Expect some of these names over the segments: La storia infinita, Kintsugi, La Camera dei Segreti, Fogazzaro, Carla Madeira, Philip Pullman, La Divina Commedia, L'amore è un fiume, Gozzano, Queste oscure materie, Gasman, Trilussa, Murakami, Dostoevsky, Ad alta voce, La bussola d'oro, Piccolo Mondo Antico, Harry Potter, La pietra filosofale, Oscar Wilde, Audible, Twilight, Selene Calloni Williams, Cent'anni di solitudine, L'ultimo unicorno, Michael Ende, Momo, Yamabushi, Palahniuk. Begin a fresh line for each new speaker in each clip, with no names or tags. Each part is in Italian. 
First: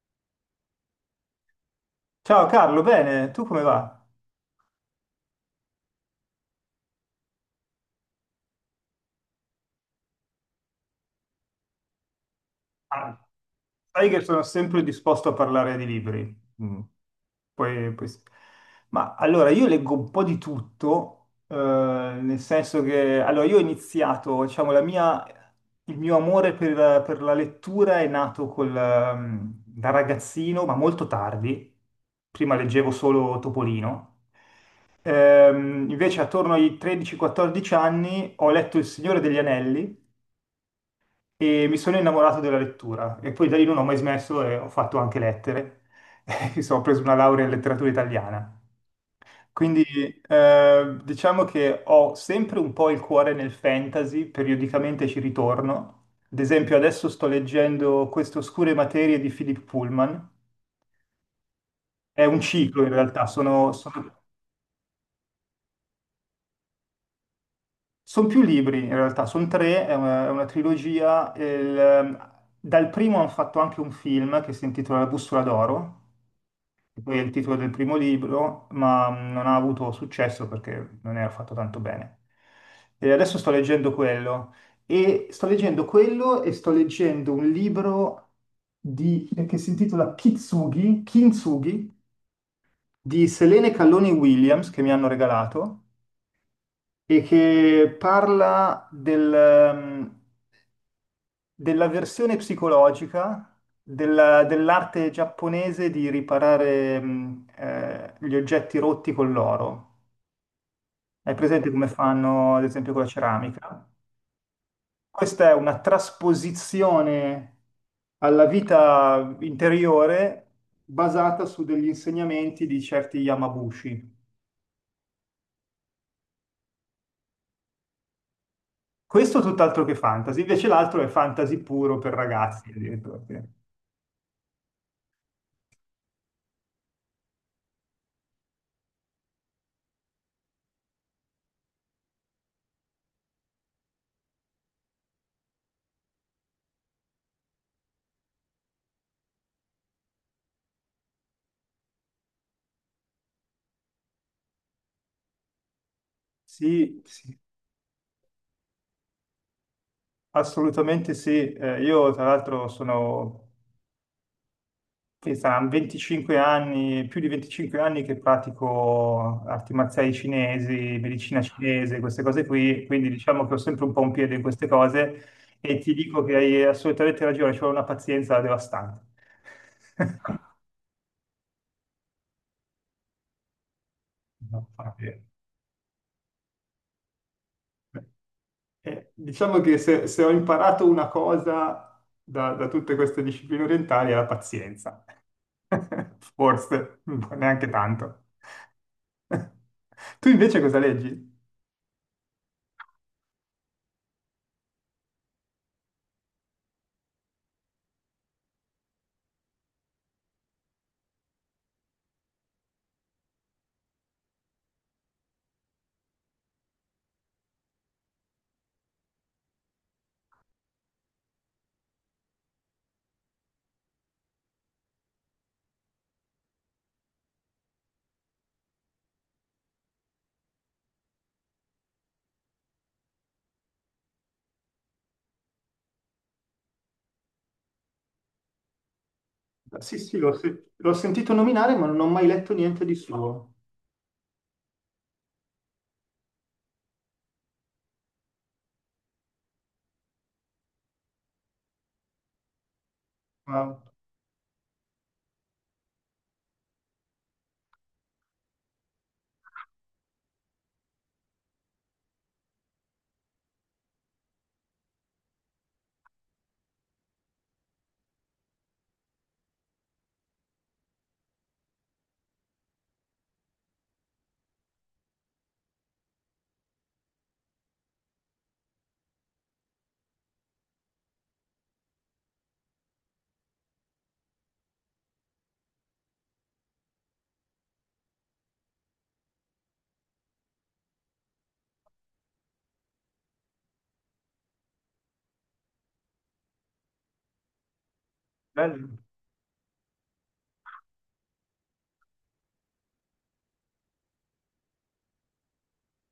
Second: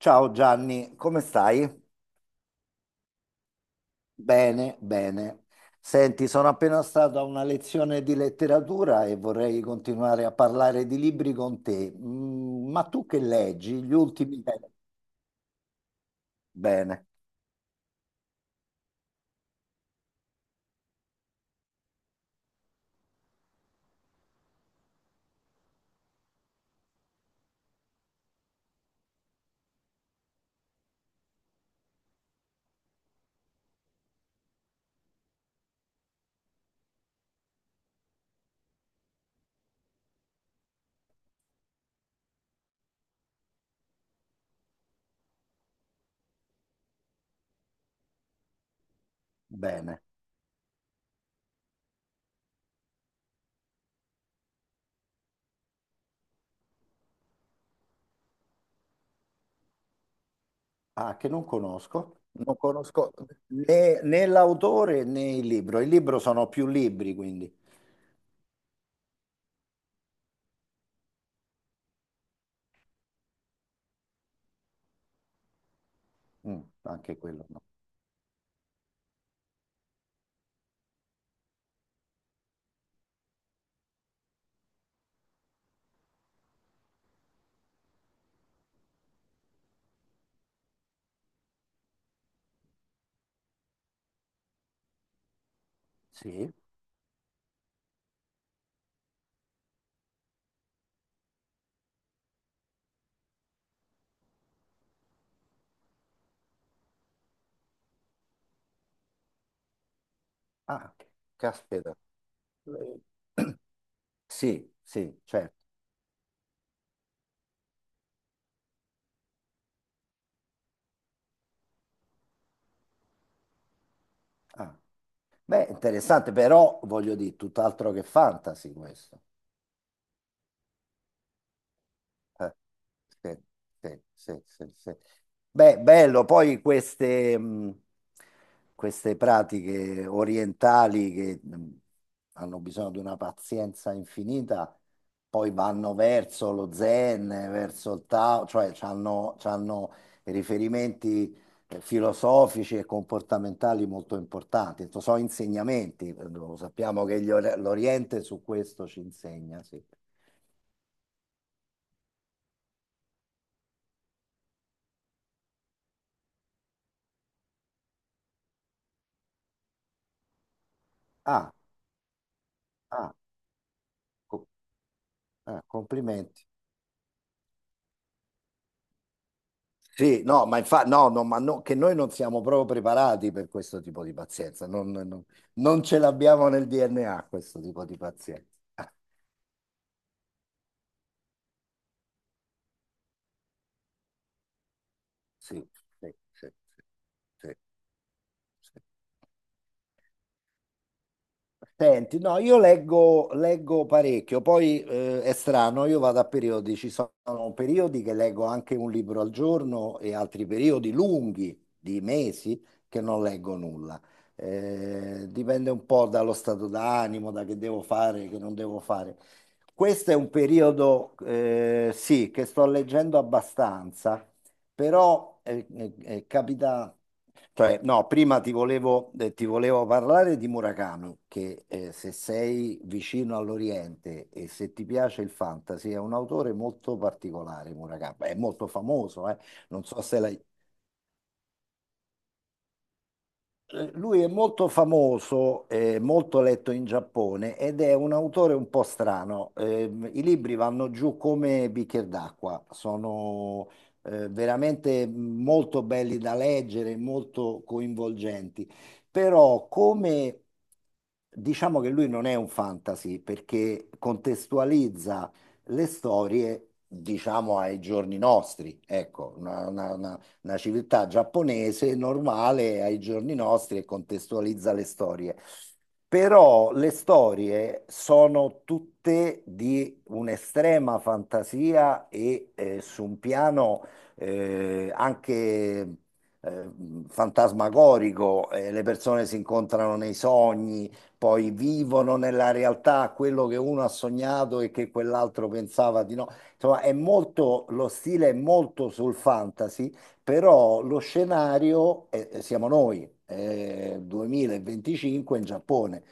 Ciao Gianni, come stai?
Ciao Carlo, bene, tu come va?
Bene, bene. Senti, sono appena stato a una lezione di letteratura e vorrei continuare a parlare di libri con te. Ma tu
Ah,
che leggi gli
sai che sono
ultimi tempi?
sempre disposto a parlare di libri. Mm.
Bene,
Sì. Ma allora, io leggo un po' di tutto, nel senso che allora, io ho iniziato, diciamo, il mio amore per la lettura è nato da ragazzino, ma molto tardi. Prima leggevo solo Topolino. Invece attorno ai 13-14 anni ho letto Il Signore degli Anelli e mi sono innamorato della lettura e poi da lì non ho mai smesso e ho fatto anche lettere. Mi sono preso una laurea in letteratura italiana. Quindi,
bene.
diciamo che ho sempre un po' il cuore nel fantasy, periodicamente ci ritorno. Ad esempio adesso sto leggendo Queste oscure materie di Philip Pullman.
Ah, che non conosco.
È un
Non
ciclo in
conosco
realtà,
né, né l'autore né il libro. Il libro sono più libri, quindi.
son più libri in realtà, sono tre, è una trilogia. Dal primo hanno fatto anche un film che si intitola La bussola d'oro
Mm,
che
anche
poi è il
quello
titolo
no.
del primo libro, ma non ha avuto successo perché non era fatto tanto bene. E adesso sto leggendo quello e sto leggendo un libro che si intitola Kitsugi, Kintsugi di Selene Calloni Williams che mi hanno regalato
Sì.
e che parla mm, della versione psicologica dell'arte giapponese di riparare gli oggetti rotti con l'oro.
Ah,
Hai presente come
caspita.
fanno, ad esempio,
Eh,
con la ceramica?
Sì, sì,
Questa è
certo.
una trasposizione alla vita interiore basata su degli insegnamenti di certi Yamabushi.
Ah. Beh, interessante, però voglio dire, tutt'altro che fantasy questo.
Questo tutt'altro che fantasy, invece l'altro è fantasy puro per
Eh,
ragazzi, addirittura.
sì, sì, sì, sì, sì. Beh, bello, poi queste pratiche orientali che hanno bisogno di una pazienza infinita, poi vanno verso lo zen, verso il Tao, cioè hanno riferimenti filosofici e comportamentali molto importanti. Sono insegnamenti, lo
Sì,
sappiamo che
sì,
l'Oriente su questo ci insegna, sì.
assolutamente sì. Io tra l'altro sono sì, saranno 25 anni, più di 25 anni che pratico arti marziali cinesi, medicina
Ah,
cinese, queste cose qui, quindi
ah.
diciamo che ho sempre un po' un piede in
co-
queste cose e ti dico che
Complimenti.
hai assolutamente ragione, ci vuole una pazienza devastante.
Sì, no, ma infatti, no, no, ma no, che noi non siamo proprio preparati per questo tipo di
No,
pazienza,
infatti.
non ce l'abbiamo nel DNA questo tipo di pazienza. Ah,
Diciamo che se ho imparato una cosa da tutte queste discipline orientali è la pazienza,
sì, sì, sì, sì,
forse,
sì,
neanche tanto.
sì.
Tu invece cosa leggi?
Senti, no, io leggo parecchio, poi è strano, io vado a periodi, ci sono periodi che leggo anche un libro al giorno e altri periodi lunghi, di mesi, che non leggo nulla. Dipende un po' dallo stato d'animo, da che devo fare, che non devo fare. Questo è un periodo, sì, che sto leggendo abbastanza, però capita, cioè, no, prima ti volevo parlare di Murakami, che se sei vicino all'Oriente e se ti piace il fantasy, è un autore molto particolare, Murakami, è molto famoso. Non
Sì,
so
sì,
se l'hai.
l'ho sentito nominare, ma non ho mai letto niente di suo.
Lui è molto famoso, molto letto in Giappone ed è un autore un po' strano. I libri vanno giù come bicchier d'acqua, sono
Ma
veramente molto belli da leggere, molto coinvolgenti. Però come diciamo che lui non è un fantasy perché contestualizza le storie, diciamo, ai giorni nostri, ecco, una civiltà giapponese normale ai giorni nostri e contestualizza le storie. Però le storie sono tutte di un'estrema fantasia e su un piano anche eh, fantasmagorico, le persone si incontrano nei sogni, poi vivono nella realtà quello che uno ha sognato e che quell'altro pensava di no. Insomma, è molto, lo stile è molto
bello,
sul fantasy, però lo scenario siamo noi, è 2025 in Giappone.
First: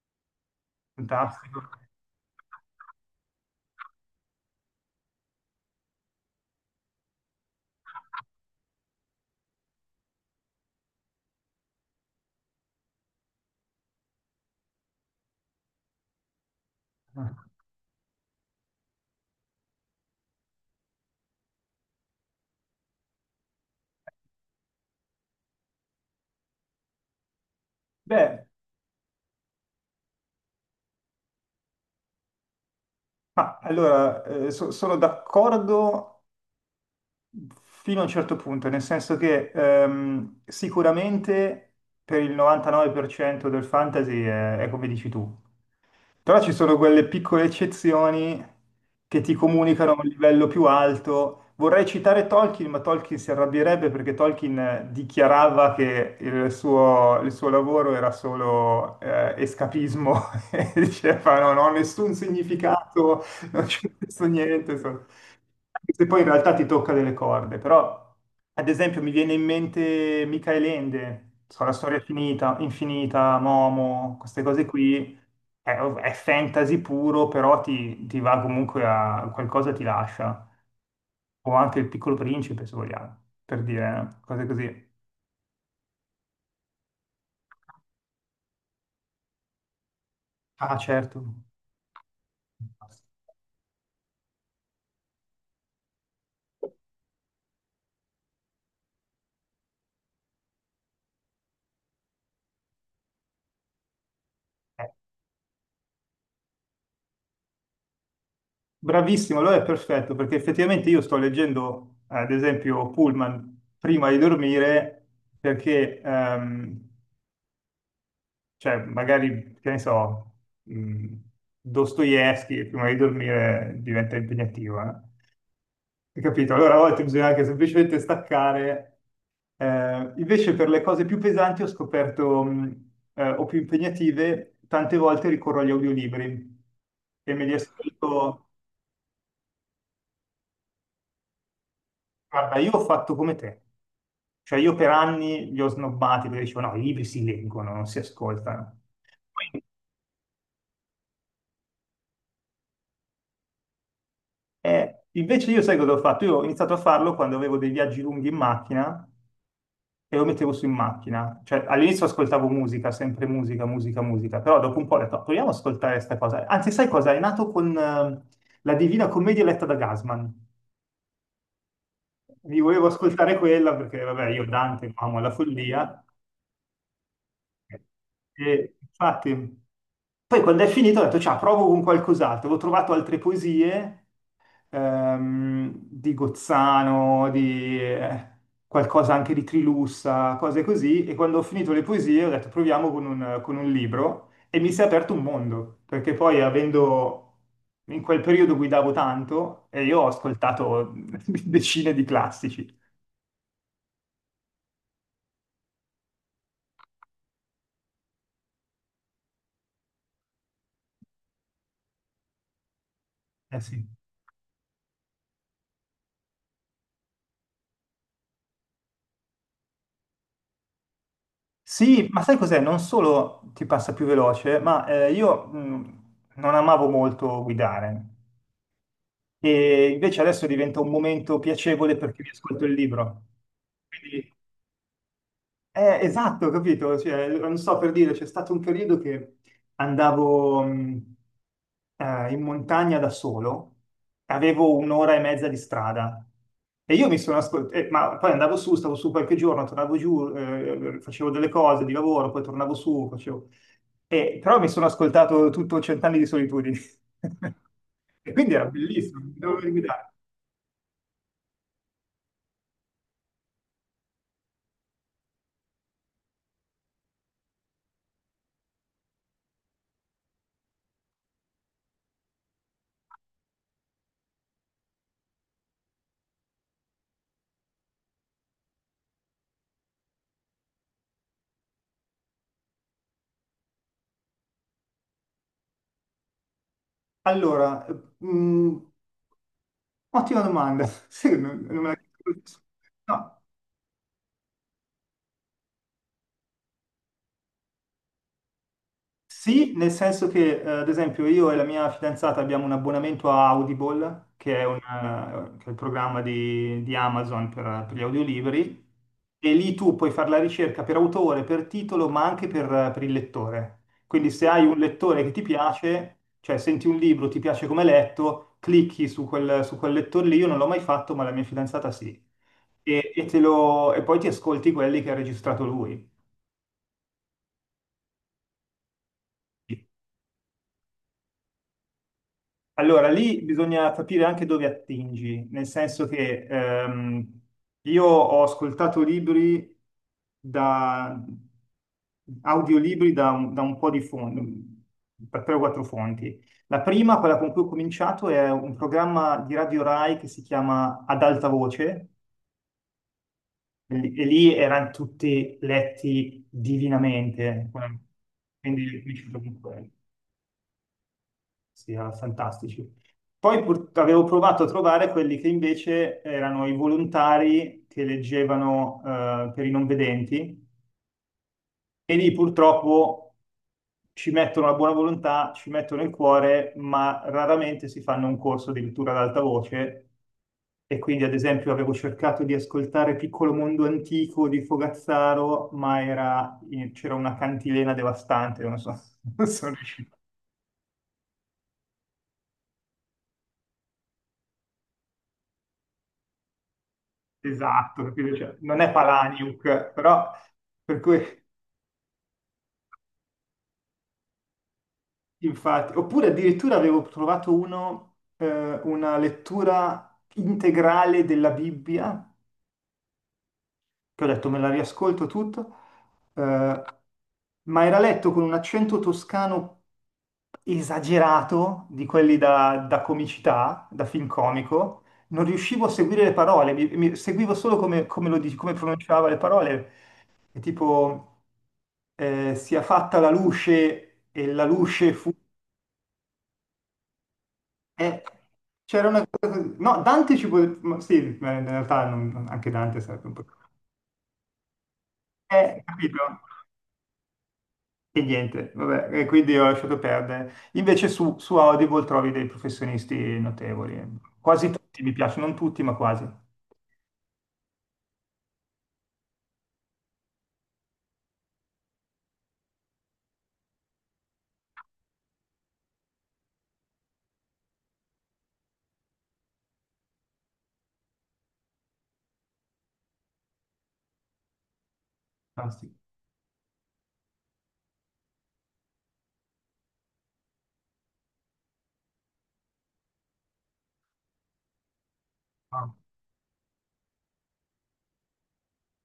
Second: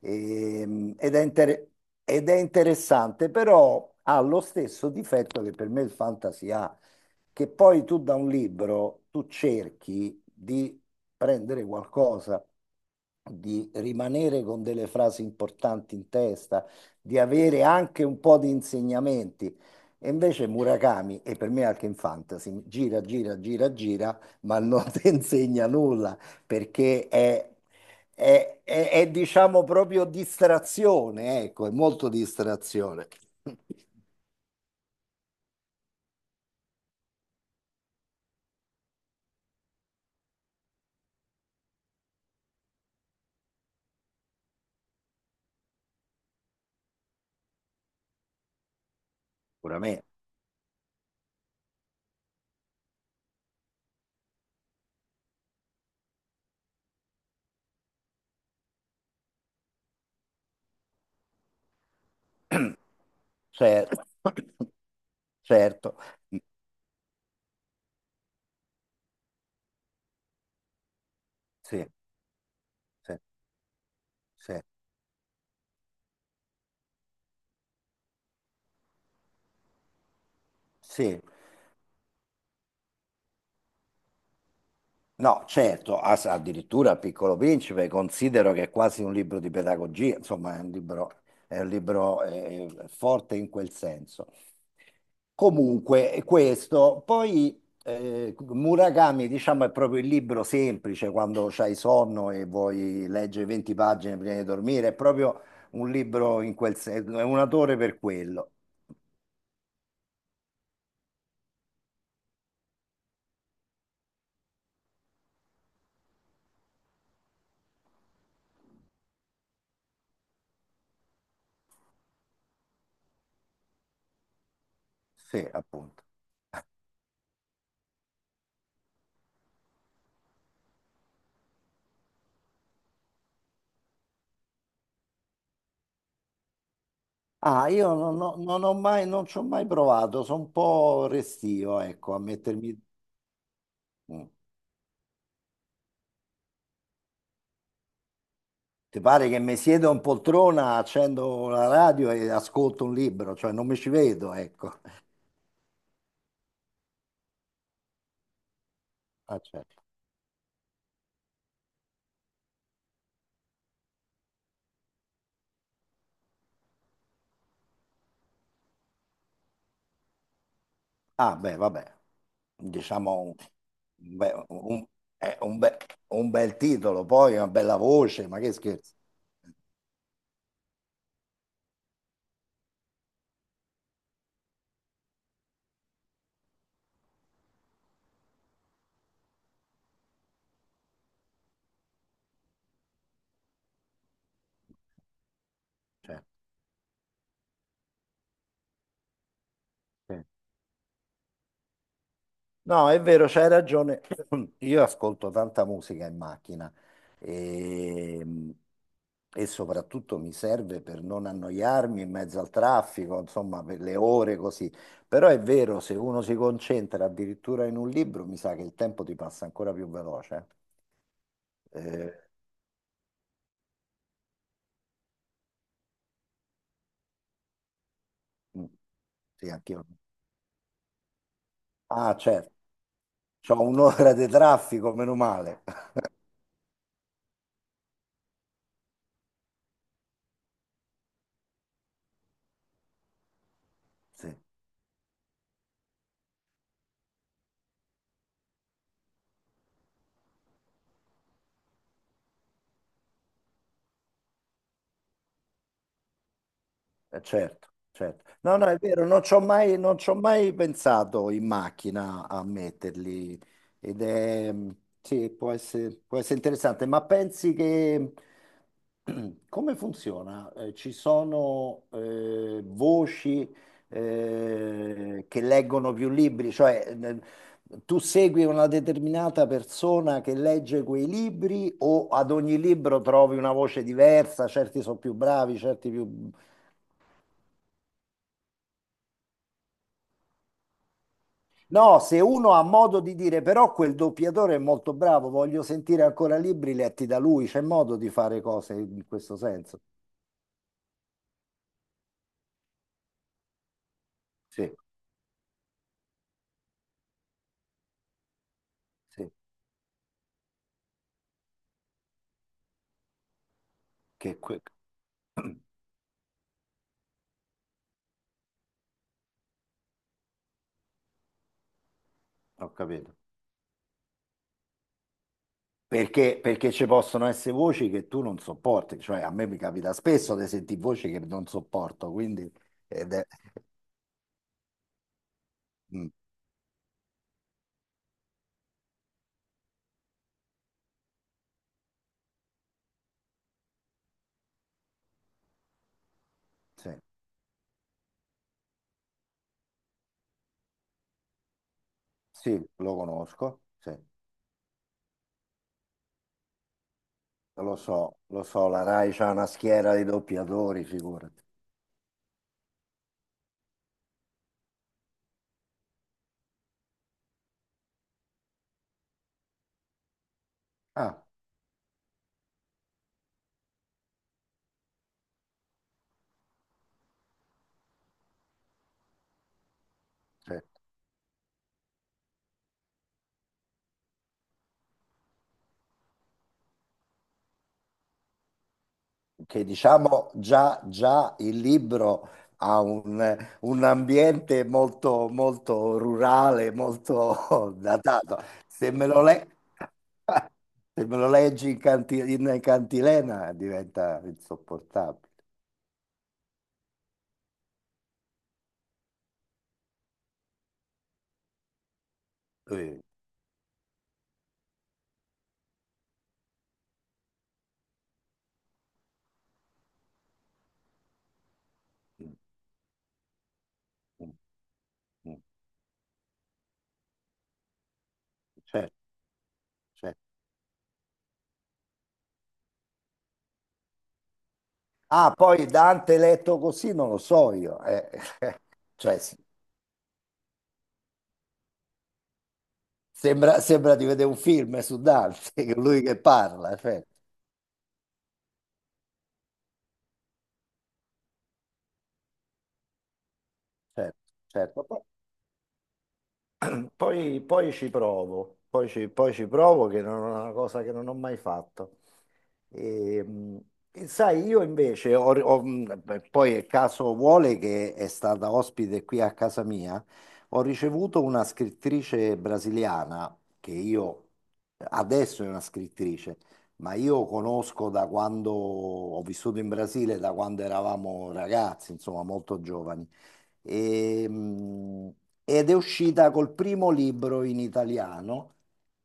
Ehm, ed è,
fantastico.
inter- ed è interessante, però ha lo stesso difetto che per me il fantasy ha, che poi tu da un libro tu cerchi di prendere qualcosa, di rimanere con delle frasi importanti in testa, di avere anche un po' di insegnamenti. E invece Murakami, e per me anche in fantasy, gira, gira, gira, gira, ma non ti insegna nulla perché è,
Beh,
è- è- è, diciamo proprio distrazione, ecco, è molto distrazione.
ma allora sono d'accordo fino a un certo punto, nel senso che sicuramente per il 99% del fantasy è come dici tu. Però ci sono quelle piccole eccezioni che ti comunicano a
Sicuramente,
un livello più alto. Vorrei citare Tolkien, ma Tolkien si arrabbierebbe perché Tolkien dichiarava che il suo lavoro era solo escapismo. E diceva: No, non ho nessun significato, non c'è
certo,
questo niente. Anche
certo,
se poi in realtà ti tocca delle corde. Però, ad esempio, mi viene in mente Michael Ende, La
sì,
storia finita,
sì,
infinita, Momo, queste
sì,
cose qui è fantasy puro, però ti va comunque a qualcosa ti lascia.
sì.
O anche il Piccolo Principe, se vogliamo, per dire cose così.
No, certo, addirittura il Piccolo Principe considero che è quasi un libro di pedagogia, insomma, è un
Ah,
libro,
certo.
forte in quel senso. Comunque, questo, poi Murakami, diciamo, è proprio il libro semplice quando c'hai sonno e vuoi leggere 20 pagine prima di dormire,
Eh,
è proprio un libro in quel senso, è un autore per quello.
Bravissimo, allora è perfetto, perché effettivamente io sto leggendo, ad esempio, Pullman prima di dormire, perché, cioè, magari, che ne so, mh, Dostoevsky prima di dormire diventa impegnativo, eh.
Sì, appunto.
Hai capito? Allora a volte bisogna anche semplicemente staccare. Invece per le cose più pesanti ho scoperto, o più impegnative, tante volte ricorro agli audiolibri e me li
Ah, io
ascolto.
non ci ho mai provato, sono un po' restio, ecco, a
Guarda, io
mettermi.
ho fatto come te.
Mm.
Cioè io per anni li ho snobbati perché dicevo no, i libri si leggono, non si ascoltano.
Ti pare che mi siedo in poltrona, accendo la radio e ascolto un libro, cioè non mi ci vedo, ecco.
Invece io sai cosa ho fatto? Io ho iniziato a farlo quando avevo dei viaggi lunghi in macchina
Ah, certo.
e lo mettevo su in macchina. Cioè, all'inizio ascoltavo musica, sempre musica, musica, musica, però dopo un po' ho detto: "Ah, proviamo ad ascoltare questa cosa." Anzi, sai cosa? È nato con La Divina Commedia letta da Gasman.
Ah, beh, vabbè,
Mi volevo
diciamo
ascoltare quella perché,
un
vabbè, io
be-
Dante
un-
lo amo la
eh, un be-
follia.
un bel titolo, poi una bella voce, ma che
E
scherzo.
infatti, poi quando è finito ho detto, ciao, provo con qualcos'altro. Ho trovato altre poesie, di Gozzano, di qualcosa anche di Trilussa, cose così. E quando ho finito le poesie ho detto proviamo con un libro e mi si è aperto un mondo, perché
Cioè,
poi avendo. In quel periodo guidavo tanto e io ho
sì.
ascoltato decine di classici.
No, è vero, c'hai ragione. Io ascolto tanta musica in macchina e, e soprattutto mi serve per non annoiarmi in mezzo al traffico,
Eh
insomma, per
sì.
le ore così. Però è vero, se uno si concentra addirittura in un libro, mi sa che il tempo ti passa ancora più veloce.
Sì,
Eh,
ma sai cos'è? Non solo ti passa più veloce, ma io non amavo molto guidare.
Eh, mm, sì, anch'io.
E invece adesso diventa un momento piacevole
Ah,
perché mi
certo,
ascolto il libro.
c'ho un'ora di
Quindi,
traffico, meno male.
esatto, capito? Cioè, allora, non so per dire, c'è stato un periodo che andavo in montagna da solo,
Sì.
avevo un'ora e mezza di strada. E io mi sono ascoltato, ma poi andavo su, stavo su qualche giorno, tornavo giù, facevo delle cose di lavoro, poi tornavo su, facevo. E, però mi sono ascoltato tutto Cent'anni di solitudine.
Certo, certo.
E quindi
No,
era
no, è vero,
bellissimo,
non
mi
ci ho
dovevo
mai, non ci
guidare.
ho mai pensato in macchina a metterli ed è, sì, può essere interessante, ma pensi che, come funziona? Ci sono voci che leggono più libri, cioè tu segui una determinata persona che legge quei libri o ad ogni libro trovi una voce diversa, certi sono più bravi, certi più.
Allora, mh, ottima domanda. Sì, non me la.
No, se uno ha modo di
No.
dire però quel doppiatore è molto bravo, voglio sentire ancora libri letti da lui, c'è modo di fare cose in questo
Sì,
senso.
nel senso che, ad esempio, io e la mia fidanzata abbiamo un abbonamento a Audible, che è,
Sì,
un, eh, che è il programma di Amazon per gli audiolibri,
sì,
e lì tu puoi fare la ricerca per autore, per titolo, ma anche per il lettore. Quindi
che
se
que-
hai un lettore che ti piace, cioè senti un libro, ti piace come è letto, clicchi su quel lettore lì, io non l'ho mai fatto, ma la mia fidanzata sì,
ho
e,
capito.
e te lo- e poi ti ascolti quelli che ha registrato lui.
Perché ci possono essere voci che tu non sopporti, cioè a me mi capita spesso di sentire voci che non sopporto, quindi
Allora,
ed è-
lì bisogna capire anche dove attingi, nel senso
mm,
che io ho ascoltato libri da audiolibri da un po' di fonti, da tre o quattro fonti. La
sì,
prima, quella con cui ho cominciato, è un programma di Radio Rai che si chiama Ad alta voce,
sì, lo conosco,
e
sì,
lì e lì erano tutti letti divinamente,
lo so, la
quindi
Rai
mi ci
c'ha
trovo
una
con quelli.
schiera di doppiatori, figurati.
Sì, erano fantastici. Avevo provato a trovare quelli che invece erano i volontari che leggevano per i non vedenti
Ah,
e lì purtroppo ci mettono la buona volontà, ci mettono il cuore, ma raramente si fanno un corso di lettura ad alta voce.
sì.
E quindi, ad esempio, avevo cercato di ascoltare Piccolo Mondo Antico di Fogazzaro, ma c'era una cantilena devastante, non so, non
Che
so riuscito.
diciamo già, già il libro ha un ambiente molto, molto rurale, molto
Esatto, capito?
datato.
Cioè, non è
Se me lo, le-
Palahniuk, però per
Se me
cui.
lo leggi in in cantilena diventa insopportabile.
Infatti, oppure addirittura avevo trovato uno, una lettura integrale della Bibbia,
Eh,
che ho detto me la riascolto tutto, eh, ma era letto con un accento toscano esagerato, di
mm,
quelli da comicità, da film
mm,
comico,
mm,
non riuscivo a seguire le parole, seguivo solo come come
certo,
pronunciava le parole,
certo.
e tipo sia fatta la luce e la luce fu.
Ah, poi Dante letto così non lo so io.
Eh, C'era
Cioè,
una cosa così. No, Dante ci può. Ma sì, in realtà anche Dante sarebbe un po'.
sembra di vedere un film su Dante, che lui che
Capito?
parla, certo,
E niente, vabbè, e quindi ho lasciato perdere. Invece su Audible trovi dei professionisti notevoli. Eh.
certo,
Quasi
certo.
tutti mi piacciono, non tutti, ma quasi.
Poi ci provo, poi ci provo che non è una cosa che non ho mai fatto. E, mh, e sai, io invece, beh, poi il caso vuole che è stata ospite qui a casa mia, ho ricevuto una scrittrice brasiliana che io adesso è una
Fantastico.
scrittrice, ma io conosco da quando ho vissuto in Brasile, da quando eravamo ragazzi, insomma, molto giovani. E, mh, ed è
Ah.
uscita col primo libro in italiano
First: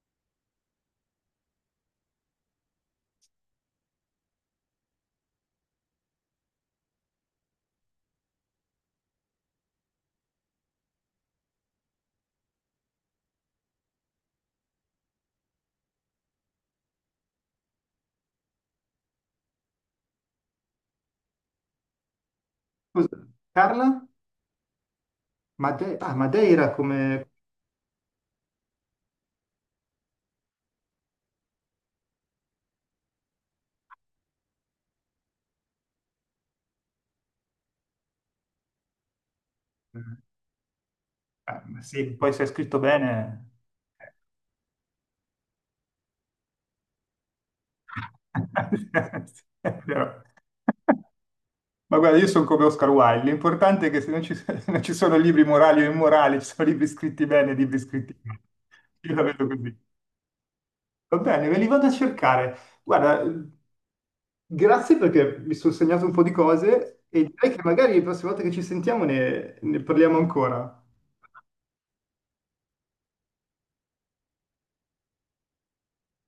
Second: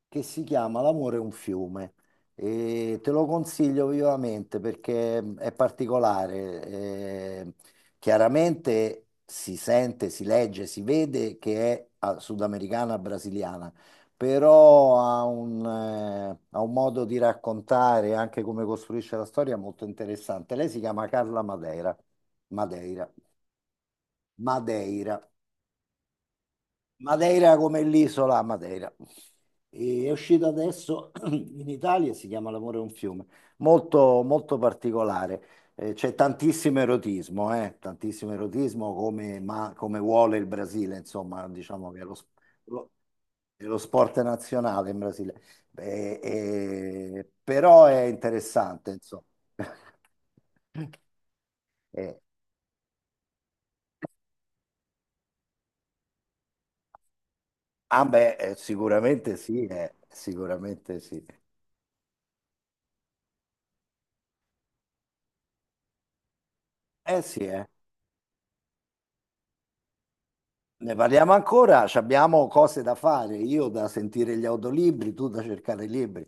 che si chiama L'amore è un fiume. E te lo consiglio vivamente perché è particolare. eh, chiaramente si sente, si legge, si vede che è sudamericana brasiliana, però ha un modo di raccontare anche come costruisce la storia molto interessante. Lei si chiama Carla Madeira. Madeira.
Scusa, Carla?
Madeira.
Ah, Madeira come.
Madeira come l'isola Madeira. E è uscito adesso in Italia, si chiama L'amore è un fiume, molto, molto particolare. C'è tantissimo erotismo come, ma,
Eh,
come vuole il Brasile, insomma,
ma
diciamo che
sì, poi se è scritto
lo-
bene.
è lo
Eh.
sport nazionale in Brasile. Però è interessante, insomma.
È vero. Ma guarda,
Eh,
io sono come Oscar Wilde, l'importante è che se non ci, non ci sono libri morali o immorali, ci sono libri scritti bene e libri
ah
scritti
beh,
male. Io la
sicuramente
vedo
sì,
così.
sicuramente
Va
sì.
bene, me li vado a cercare. Guarda, grazie perché mi sono segnato un po' di cose
Eh
e
sì,
direi che
eh.
magari la prossima volta che ci sentiamo ne parliamo ancora.
Ne parliamo ancora, ci abbiamo cose da fare, io da sentire gli audiolibri, tu da cercare i libri.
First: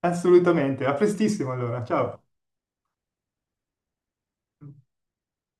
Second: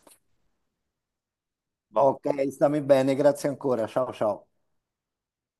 Assolutamente, a prestissimo allora, ciao.
Ok, stammi bene, grazie ancora, ciao ciao.